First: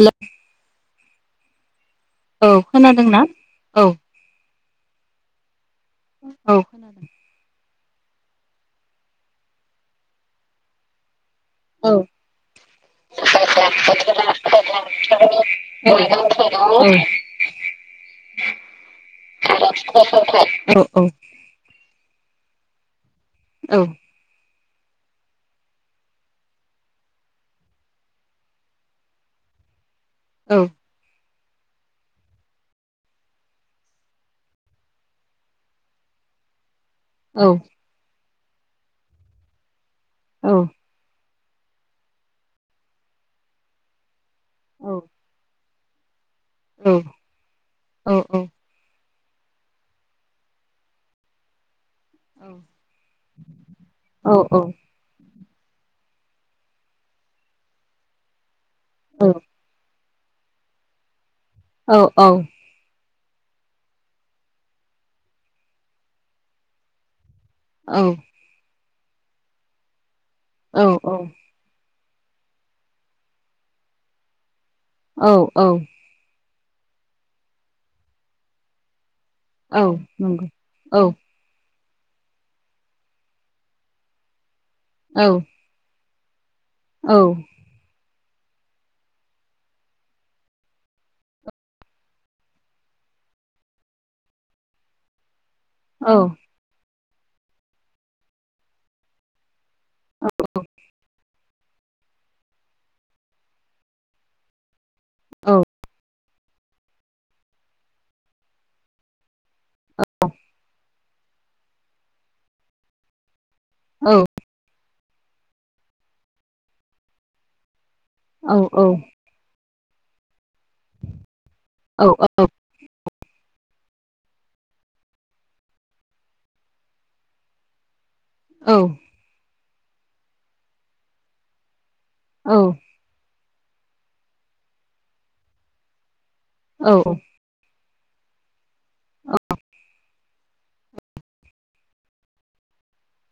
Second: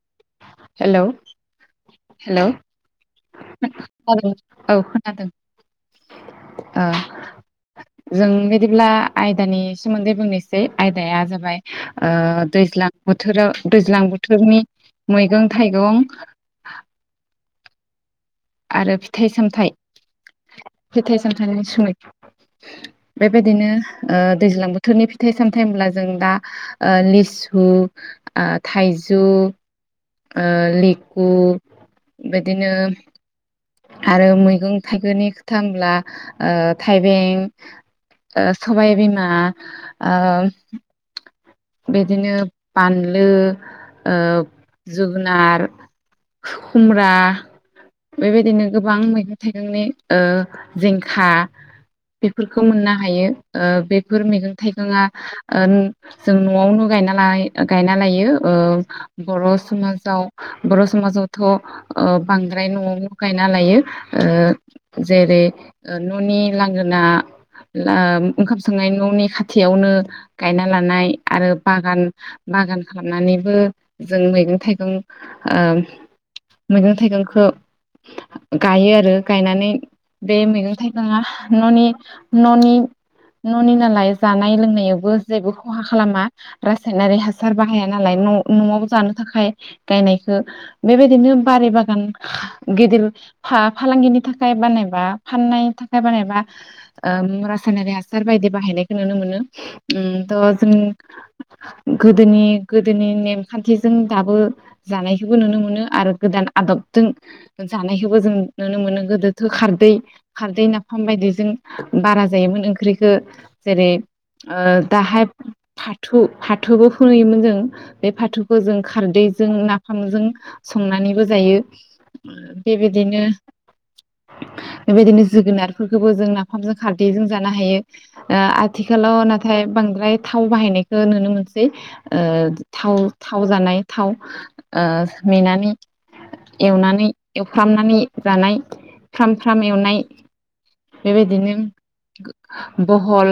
हेल' hello औ खोनादोंनाा? औ औ खोनादों औ ओ जों बिायदिब्ला आयदानि सोमोन्दै बुंनोसै आयदाया जाब औ औ दैज्लां औ बोथोराव दैज्लां औ बोथोरनि मैगं थाइगं [unintelligible] [inaudible] आरो फिथाइ सामथायाइ फिथाइ सामथायनि सै बेबायदिनो दैज्लां बोथोर बोाथोरनि फिथाइ सामथायाइ होनब्ला जों दा ओ लिसु ओ थाइजौ ओ लिकु बिदिनो आरो मैगं थाइगंनि खोथाहोनब्ला थाइबें सबाइ बिमा आ बिदिनो बानलु जोगोनार खुमब्रा बेबायदिनो गोबां मैगं थाइगंनि ओ जिंखा बेफोरखौ मोननो हायो ओ बेफोर मैगं थाइगंआ आन जों न'आवनो गायनालाय गायना लायो ओ बर' समाजाव बर' समाजाव थ' ओ औ बांद्राय न'आव गायना लायो ओ जेरै न'नि लांगोना ला ओंखाम संनाय न नि खाथियावनो गायना लानाय बागान बागान खालामनानैबो जों मैगं थाइगं उम औ औ ओ मैगं थाइगंखौ गायो आरो। गायनानै औ बे नंगौ मैगं औ थाइगङा न'नि। न'नि न'नि नालाय जानाय लोंनाय। औ जेबो खहा खालामा। औ रासायनारि हासार बाहाया नालाय न'। न'आव जानो थाखाय गायनायखौ बेबायदिनो बारि बागान गिदिर फा फालांगिनि थाखाय बानायबा फाननायनि थाखाय औ बानायबा ओ रासायनारि हासार बायदि बाहायनायखौ नुनो मोनो उम [unintelligible] गोदोनि गोदोनि नेमखान्थिजों दाबो जानायखौबो नुनो मोनो आरो गोदान आदबजों जानायखौबो जों नुनो मोनो गोदोथो खारदै खारदै नाफाम बायदिजों बारा जायोमोन ओंख्रिखौ जेरै औ ओ दाहाय। फाथो फाथोबो फोयोमोन जों। बे फाथौखो जों औ औ खारदैजों ना थोंजों। संनानैबो जायो बेबायदिनो बेबायदिनो जोगोनारफोरखौबो जों नाफामजों खारदैजों जानो हायो। ओ आथिखालाव नाथाय बांद्राय। थाव बाहायनायखौ नुनो मोनसै। ओ थाव थाव जानाय थाव ओ मेनानै एवनानै एवफ्रामनानै जानाय फ्राम फ्राम एवनाय बेबायदिनो बहल।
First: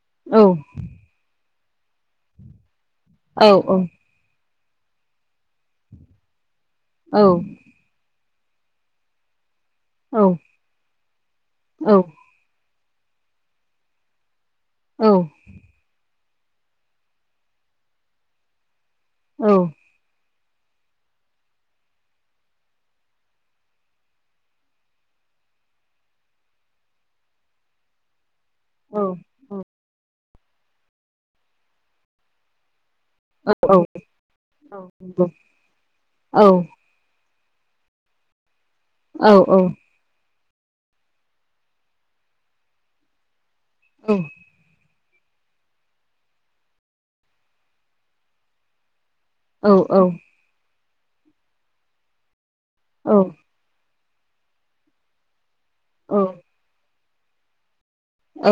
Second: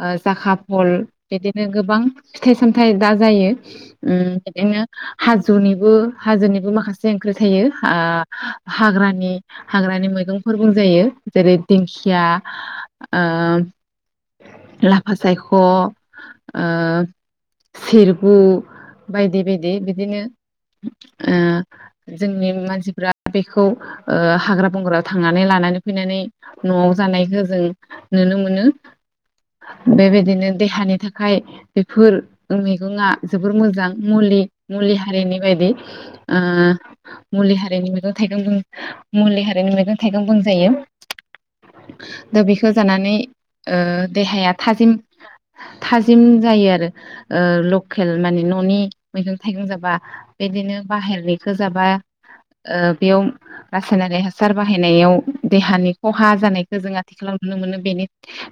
ओ जाखा फल। बिदिनो गोबां फिथाइ सामथ थाय दा जायो ओम बिदिनो हाजोनिबो हाजोनि बो माखासे ओंख्रि थायो आ हाग्रानि हाग्रानि मैगंफोर बुंजायो जेरै औ दिंखिया आ औ लाफा सायख' आ सिरफु औ बायदि बायदि बिदिनो ओ जोंनि मानसिफोरा बेखौ ओ हाग्रा बंग्रायाव थांनानै लानानै फैनानै न'आव जानायखौ जों नुनो मोन नो बेबाय बिदिनो देहानि नि थाखाय बेफोर ओ मै सुबुङा जोबोर मोजां मुलि मुलिहारिनि बायदि ओ मुलि हारिनि मैगं थाइगं दं मुलि हारिनि मैगं थाइगं दं [unintelligible] दा बेखो जानानै ओ देहाया थाजिम थाजिम जायो आरो ओ लकेल मानि न'नि मैगं थाइगं जाबा बिदिनो बाहेरनिखो जाबाय ओ बेयाव रा सायनारि हासार बाहायनायाव देहानि ख'हा जानायखो जोङो थि खालामनो मोनो बेनो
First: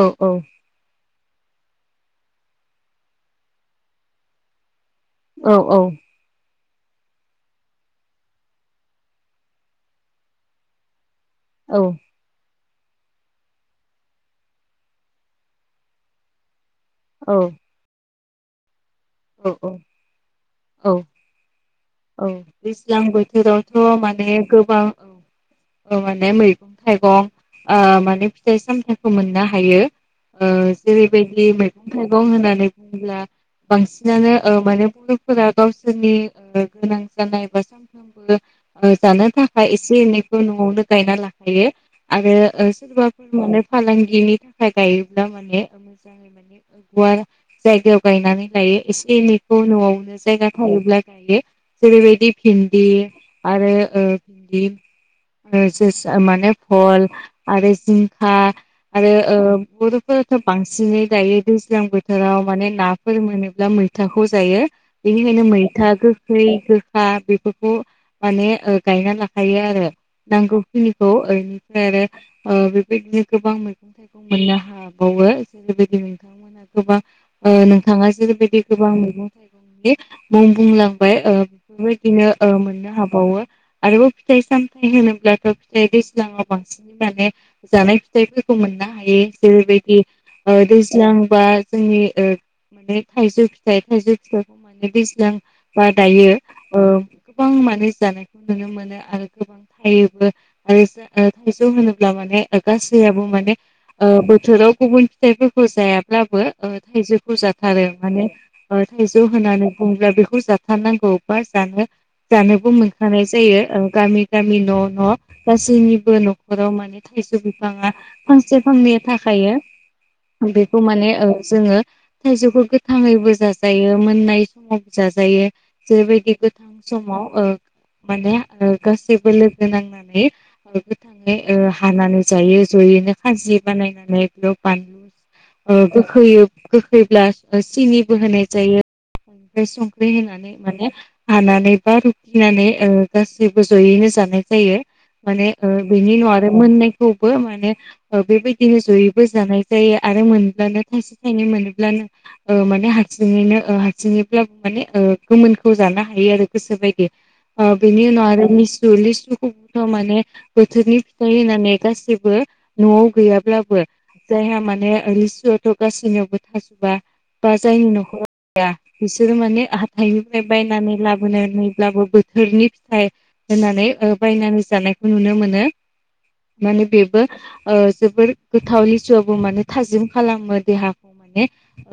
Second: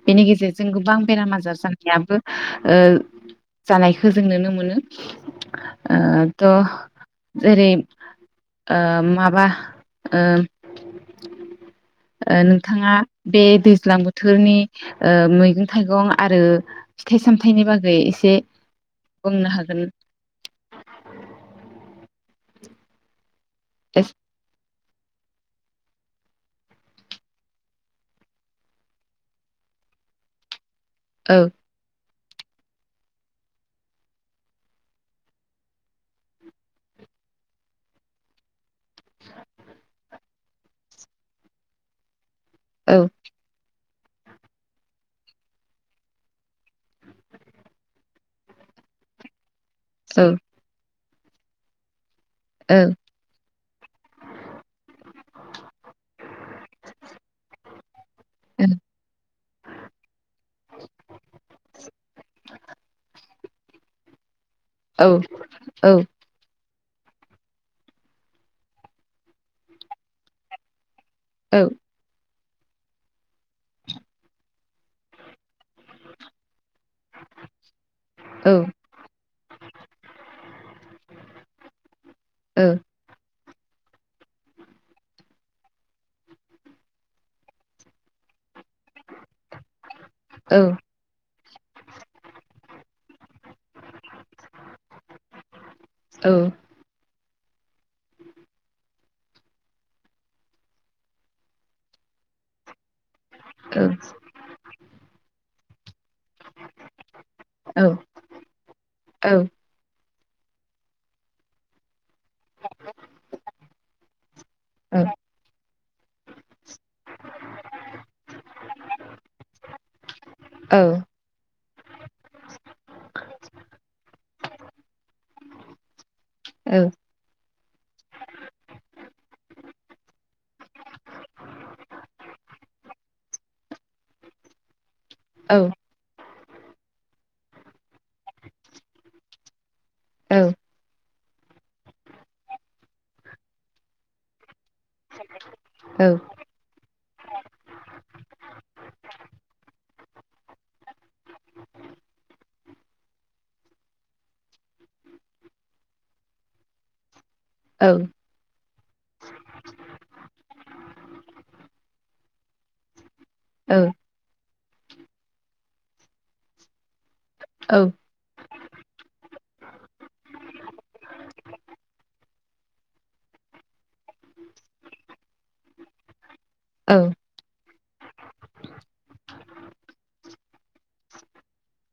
बेनि गेजेरजों गोबां बेराम आजार जाना याबो ओ जानायखो जों नुनो मोनो ओ थ' जेरै ओ माबा ओ ओ नों थाङा बे दैज्लां बोथोरनि ओ मैगं थाइगं आरो फिथाइ सामथाइनि बागै एसे बुंनो हागोन औ औ औ दैज्लां बोथोराव खौथ' औ माने गोबां औ ओ माने मैगं थाइगं ओ माने फिथाइ सामथाइखौ मोननो हायो ओ औ जेरैबायदि मैगं थाइगं दं होननानै बुङोब्ला बांसिनानो ओ माने बर'फोरा गावसोरनि ओ गोनां जानाय बा सामफ्रामबो ओ जानो थाखाय एसे एनैखौ न'आवनो गायना लाखायो आरो ओ औ सोरबाफोर माने फालांगिनि थाखाय गायोब्ला माने ओ मोजाङै माने ओ गुवार जायगायाव गायनानै लायो इसे एनै खौ औ न'आवनो जायगा थायोब्ला गायो जेरैबायदि औ भिन्दि आरो ओ भिन्दि ओ जोसा माने फल आरो जिंखा आरो ओ‌ बर'फोराथ' बांसिनै दायो दैज्लां बोथोराव माने नाफोर मोनो ब्ला मैथाखौ जायो। औ बेनिखायनो औ मैथा गो गोखा बेफोरखौ माने ओ गायना लाखायो आरो नांगौखिनि खौ औ ओरैनिफ्राय आरो ओ बेबायदिनो गोबां मैगं थाइगं मोननो हाबावो। जेरैबायदि नोंथांमोना गोबां ओ नोंथाङा औ जेरैबायदि गोबां मैगं थाइगंनि मुं बुंलां ओ बेफोरबायदिनो ओ मोननो हाबावो। आरोबाव फिथाइ सामथाय होनोब्लाथ' फिथाइ दैज्लाङाव बांसिन माने जानाय फिथाइफोरखौ मोननो हायो जेरैबायदि ओ औ दैज्लांबा जोंनि ओ माने थाइजौ फिथाइ थाइजौ फिथाइखौ माने दैज्लां बा दायो ओ। गोबां माने जानायखौ नुनो मोनो आरो गोबां थायोबो आरो जा ओ थाइजौ होनोब्ला माने ओ गासैआबो माने ने ओ बोथोराव गुबुन फिथाइ जाया ब्लाबो ओ थाइजौ जाथारो माने ओ थाइजौ होननानै बुङोब्ला बे बुरजा फाननांगौ बा जानो जानोबो मोनखानाय जायो। ओ गामि गामि न' औ न' गासैनिबो न'खराव माने थाइजौ बिफाङा फांसे फांनै थाखायो। बेखौ माने ओ जोङो थाइजौखौ गोथाङैबो जाजायो मोननाय समावबो जा जायो। जेरैबायदि गोथां समाव ओ माने ओ गासैबो लोगो नांनानै ओ गोथाङै ओ हानानै जायो। जयैनो खाजि बानायनानै बेयाव बानलु ओ गोखैयो गोखैब्ला ओ सिनिबो होनाय जायो। बेनिफ्राय संख्रि होनानै नै माने हानानै बा रुखैनानै ओ गासैबो जयैनो जानाय जायो। माने ओ बेनि उनाव आरो मोननायखौबो माने ओ बेबायदिनो जयैबो जानाय जायो। आरो मोनब्लानो थाइसे थाइनै मोनोब्लानो ओ माने हारसिङैनो ओ हारसिङैब्लाबो माने ओ गोमोनखौ जानो हायो आरो गोसोबायदि ओ बिनि उनाव आरो लि लिसुखौबोथ' माने बोथोरनि फिथाइ होनानै गासैबो न'आव गैयाब्लाबो औ जायहा माने लिसुआथ' गासैनियावबो थाजोबा बा जायनि न'खराव थाया। बिसोर माने [unintelligible] बायनानै लाबोनानैब्लाबो बोथोरनि फिथाइ होननानै ओ बायनानै जानायखौ नुनो मोनो। माने बेबो ओ जोबोर गोथाव लिसुआबो माने थाजिम खालामो देहाखौ माने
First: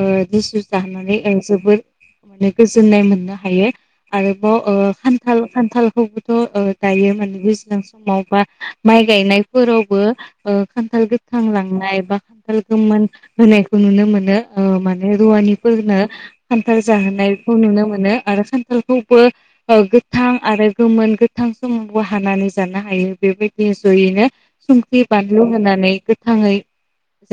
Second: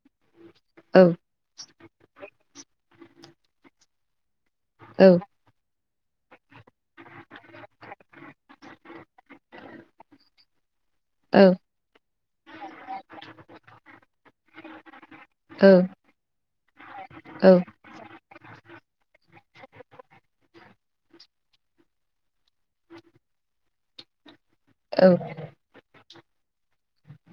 ओ लिसु जानानै ओ जोबोर माने गोजोननाय मोननो हायो। आरोबाव ओ खान्थाल खान्थालखौबोथ' ओ दायो माने गोज्लां समाव बा माइ गायनायफोरावबो ओ खान्थाल गोथां लांनाय बा खान्थाल गोमोन होनायखौ नुनो मोनो। ओ माने रुवानिफोरनो खान्थाल जाहोनाय। खौ नुनो मोनो आरो खान्थालखौबो ओ गोथां आरो गोमोन गोथां समावबो हानानै जानो हायो। बेबायदि जयैनो संख्रि बानलु होनानै गोथाङै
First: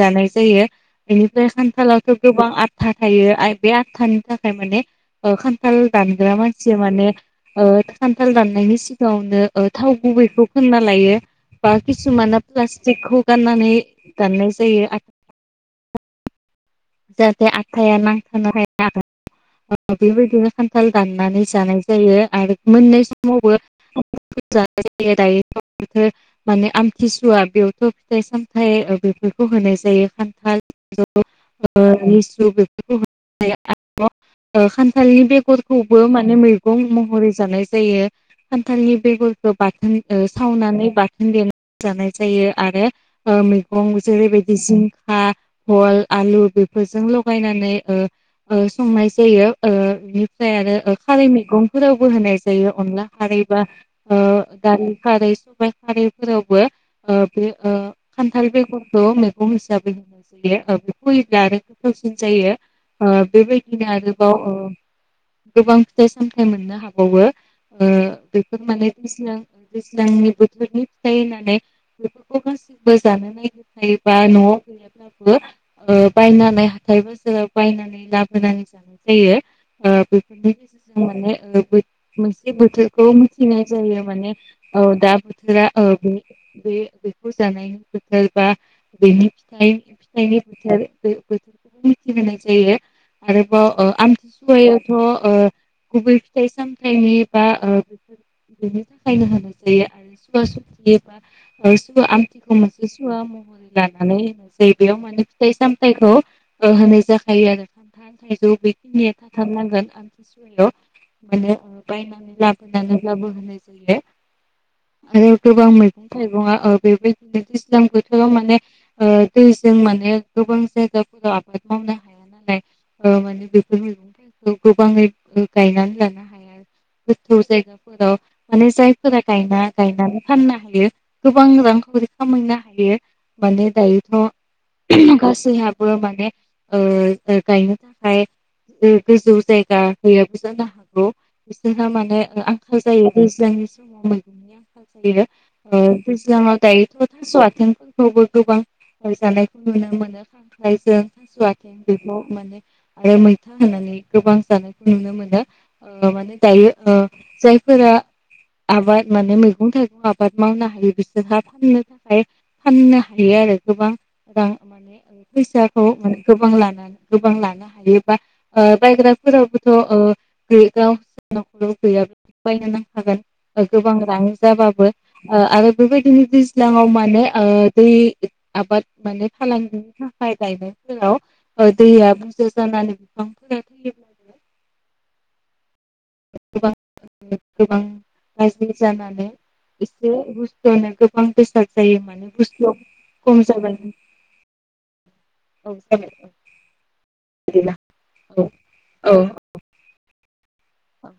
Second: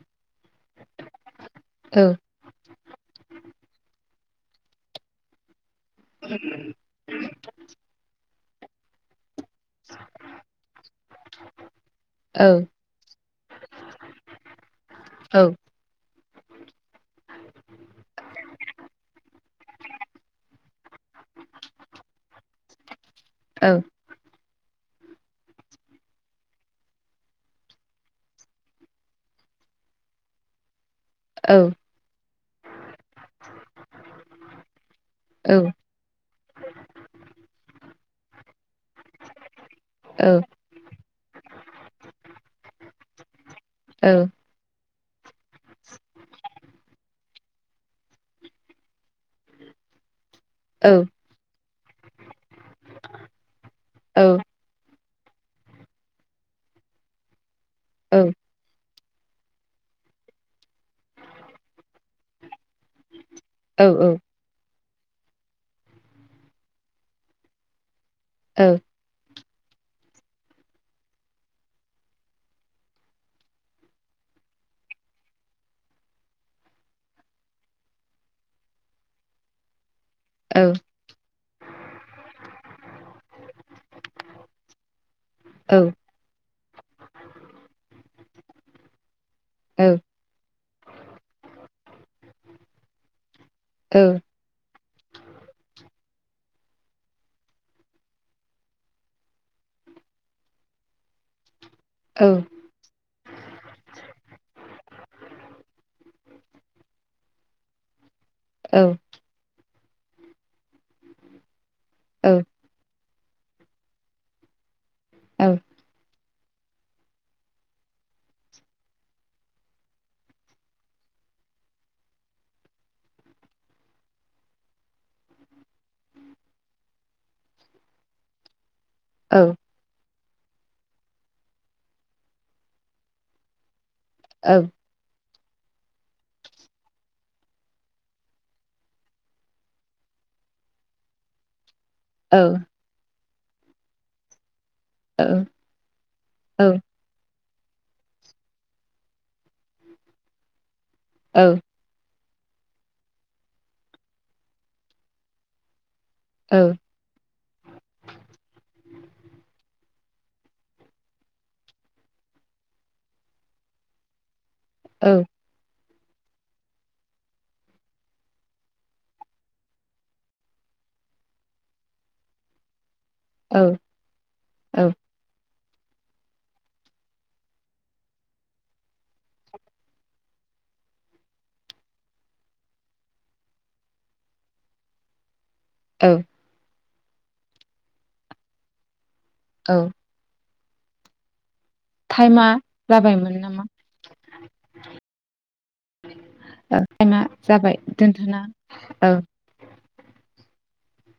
जानाय जायो ‌। बेनिफ्राय खान्थालावथ' गोबां आथा थायो बे आथानि थाखाय माने ओ खान्थाल दानग्रा मानसिया माने ओ खान्थाल दाननायनि सिगाङावनो ओज थाव गुबैखौ खोनना लायो। बा खिसुमाना औ प्लास्टिकखौ गाननानै दाननाय जायो। औ आथा जाहाथे आथाया नांथाना थाया आखाइआव ‌। ओ बेबायदिनो खान्थाल दाननानै जानाय जायो। आरो मोनननाय समावबो गोजोनखौ जानाय जायो। [unintelligible] माने आमथिसुवा बेयावथ' फिथाइ सामथाइ ओ बेफोरखौ होनाय जायो। खान्थाल ओ लिसु बेफोरखौ होन [unintelligible] ओ खान्थालनि बेगरखौबो माने मैगं महरै जानाय जायो। खान्थालनि बेगरखौ बाथोन ओ सावनानै बाथोन देनानै जानाय जायो। आरो मैगं जेरैबायदि जिंखा, बल, आलु बेफोरजों लगायनानै ओ संनाय जायो। ओ बेनिफ्राय आरो ओ खारै मैगंफोरावबो होनाय जायो ‌। अनला खारै बा ओ दालि खारै सबायाइ खारैफोरावबो ओ बे खान्थाल बेगरखौ मैगं हिसाबै होनाय जायो। ओ बेखौ आरो गोथावसिन जायो ‌। ओ बेबायदिनो आरोबाव ओ गोबां फिथाइ सामथाइ मोननो हाबावो ओ बेफोर माने दैज्लां ओ दैज्लांनि बोथोरनि फिथाइ होननानै बेफोरखौ गासिबो जानो नागिर खायो बा न'आव गैयाब्लाबो ओ बायनानै हाथाय बाजाराव बायनानै लाबोनानै जानाय जायो। ओ बेफोरनि गेजेरजों माने ओ मोनसे बोथोरखौ मिथिनाय जायो। माने ओ दा बोथोरा ओ बे-बे-बेखौ जानायनि बोथोर बा बेनि फिथाइ फिथाइनि बोथोर बे बोथोरखौबो मिथिहोनाय जायो। आरोबाव ओ आमथिसुवायाथ' गुबै फिथाइ सामथायाइनि बा ओ बेफोर बेनि थाखायनो होनो जायो। आरो सुवा सुक्ति बा ओ सुवा आमथिखौ मोनसे सुवा महरै लानानै होनाय जायो। बेयाव माने फिथाइ साम फिथाइखौ ओ होनाय जाखायो आरो खान्थाल, थाइजौ बेखिनिया थाथारनांगोन आमथिसुवायाव माने ओ बायनानै लाबोनानैब्लाबो होनाय जायो। आरो गोबां मैगं थाइगंआओश ओ बेबायदिनो दैज्लां बोथोराव माने ओ दैजों माने गोबां जायगाफोराव आबाद मावनो हाया नालाय ओ माने बेफोर मैगं'थायखौ गोबाङै गायनानै लानो हाया गोथौ जायगाफोराव माने जाय फोरा गायना गायनानै फाननो हायो गोबां रांखावरि खामायनो हायो माने दायो। [unintelligible] गासैनाबो माने ओ गायनो थाखाय गो गोजौ जायगा गैयाबो जानो हागौ। जोंहा माने आंखाल जायो। दैज्लांनि समाव मैगंनि आंखाल [unintelligible] दैज्लांआव दायोथ' थास' आथेंफोरखौबो गोबां गायजानायखौ नुनो मोनो। खांख्रांय जों थास' आथेंजों खौ‌ माने आरो मैथा होनानै गोबां जानायखौ नुनो मोनो। ओ माने दायो ओ जायफोरा आबाद माने मैगं थाइगं आबाद मावनो हायो बिसोरहा फाननो थाखाय फाननो हायो आरो गोबां रां माने फैसाखौ माने गोबां लानानै गोबां लानो हायो बा बायग्राफोरावबोथ' ओ बे गावसा नखराव गैयाबाबो बायनो नां [unintelligible] गोबां रां जाबाबो ओ आरो बेबायदिनो दैज्लांङाव माने ओ दै आबाद माने फालांनि थाखाय गायनायफोराव दैया बुरजा जानानै बिफांफोरा थैयो औ गोबां गाज्रि जानानै [unintelligible] [unintelligible] टाइमा बुस्थुआव जाबायमोन खम नामा जाबाय औ जाबाय औ टाइमा बिदिब्ला जाबाय दोनथना औ अ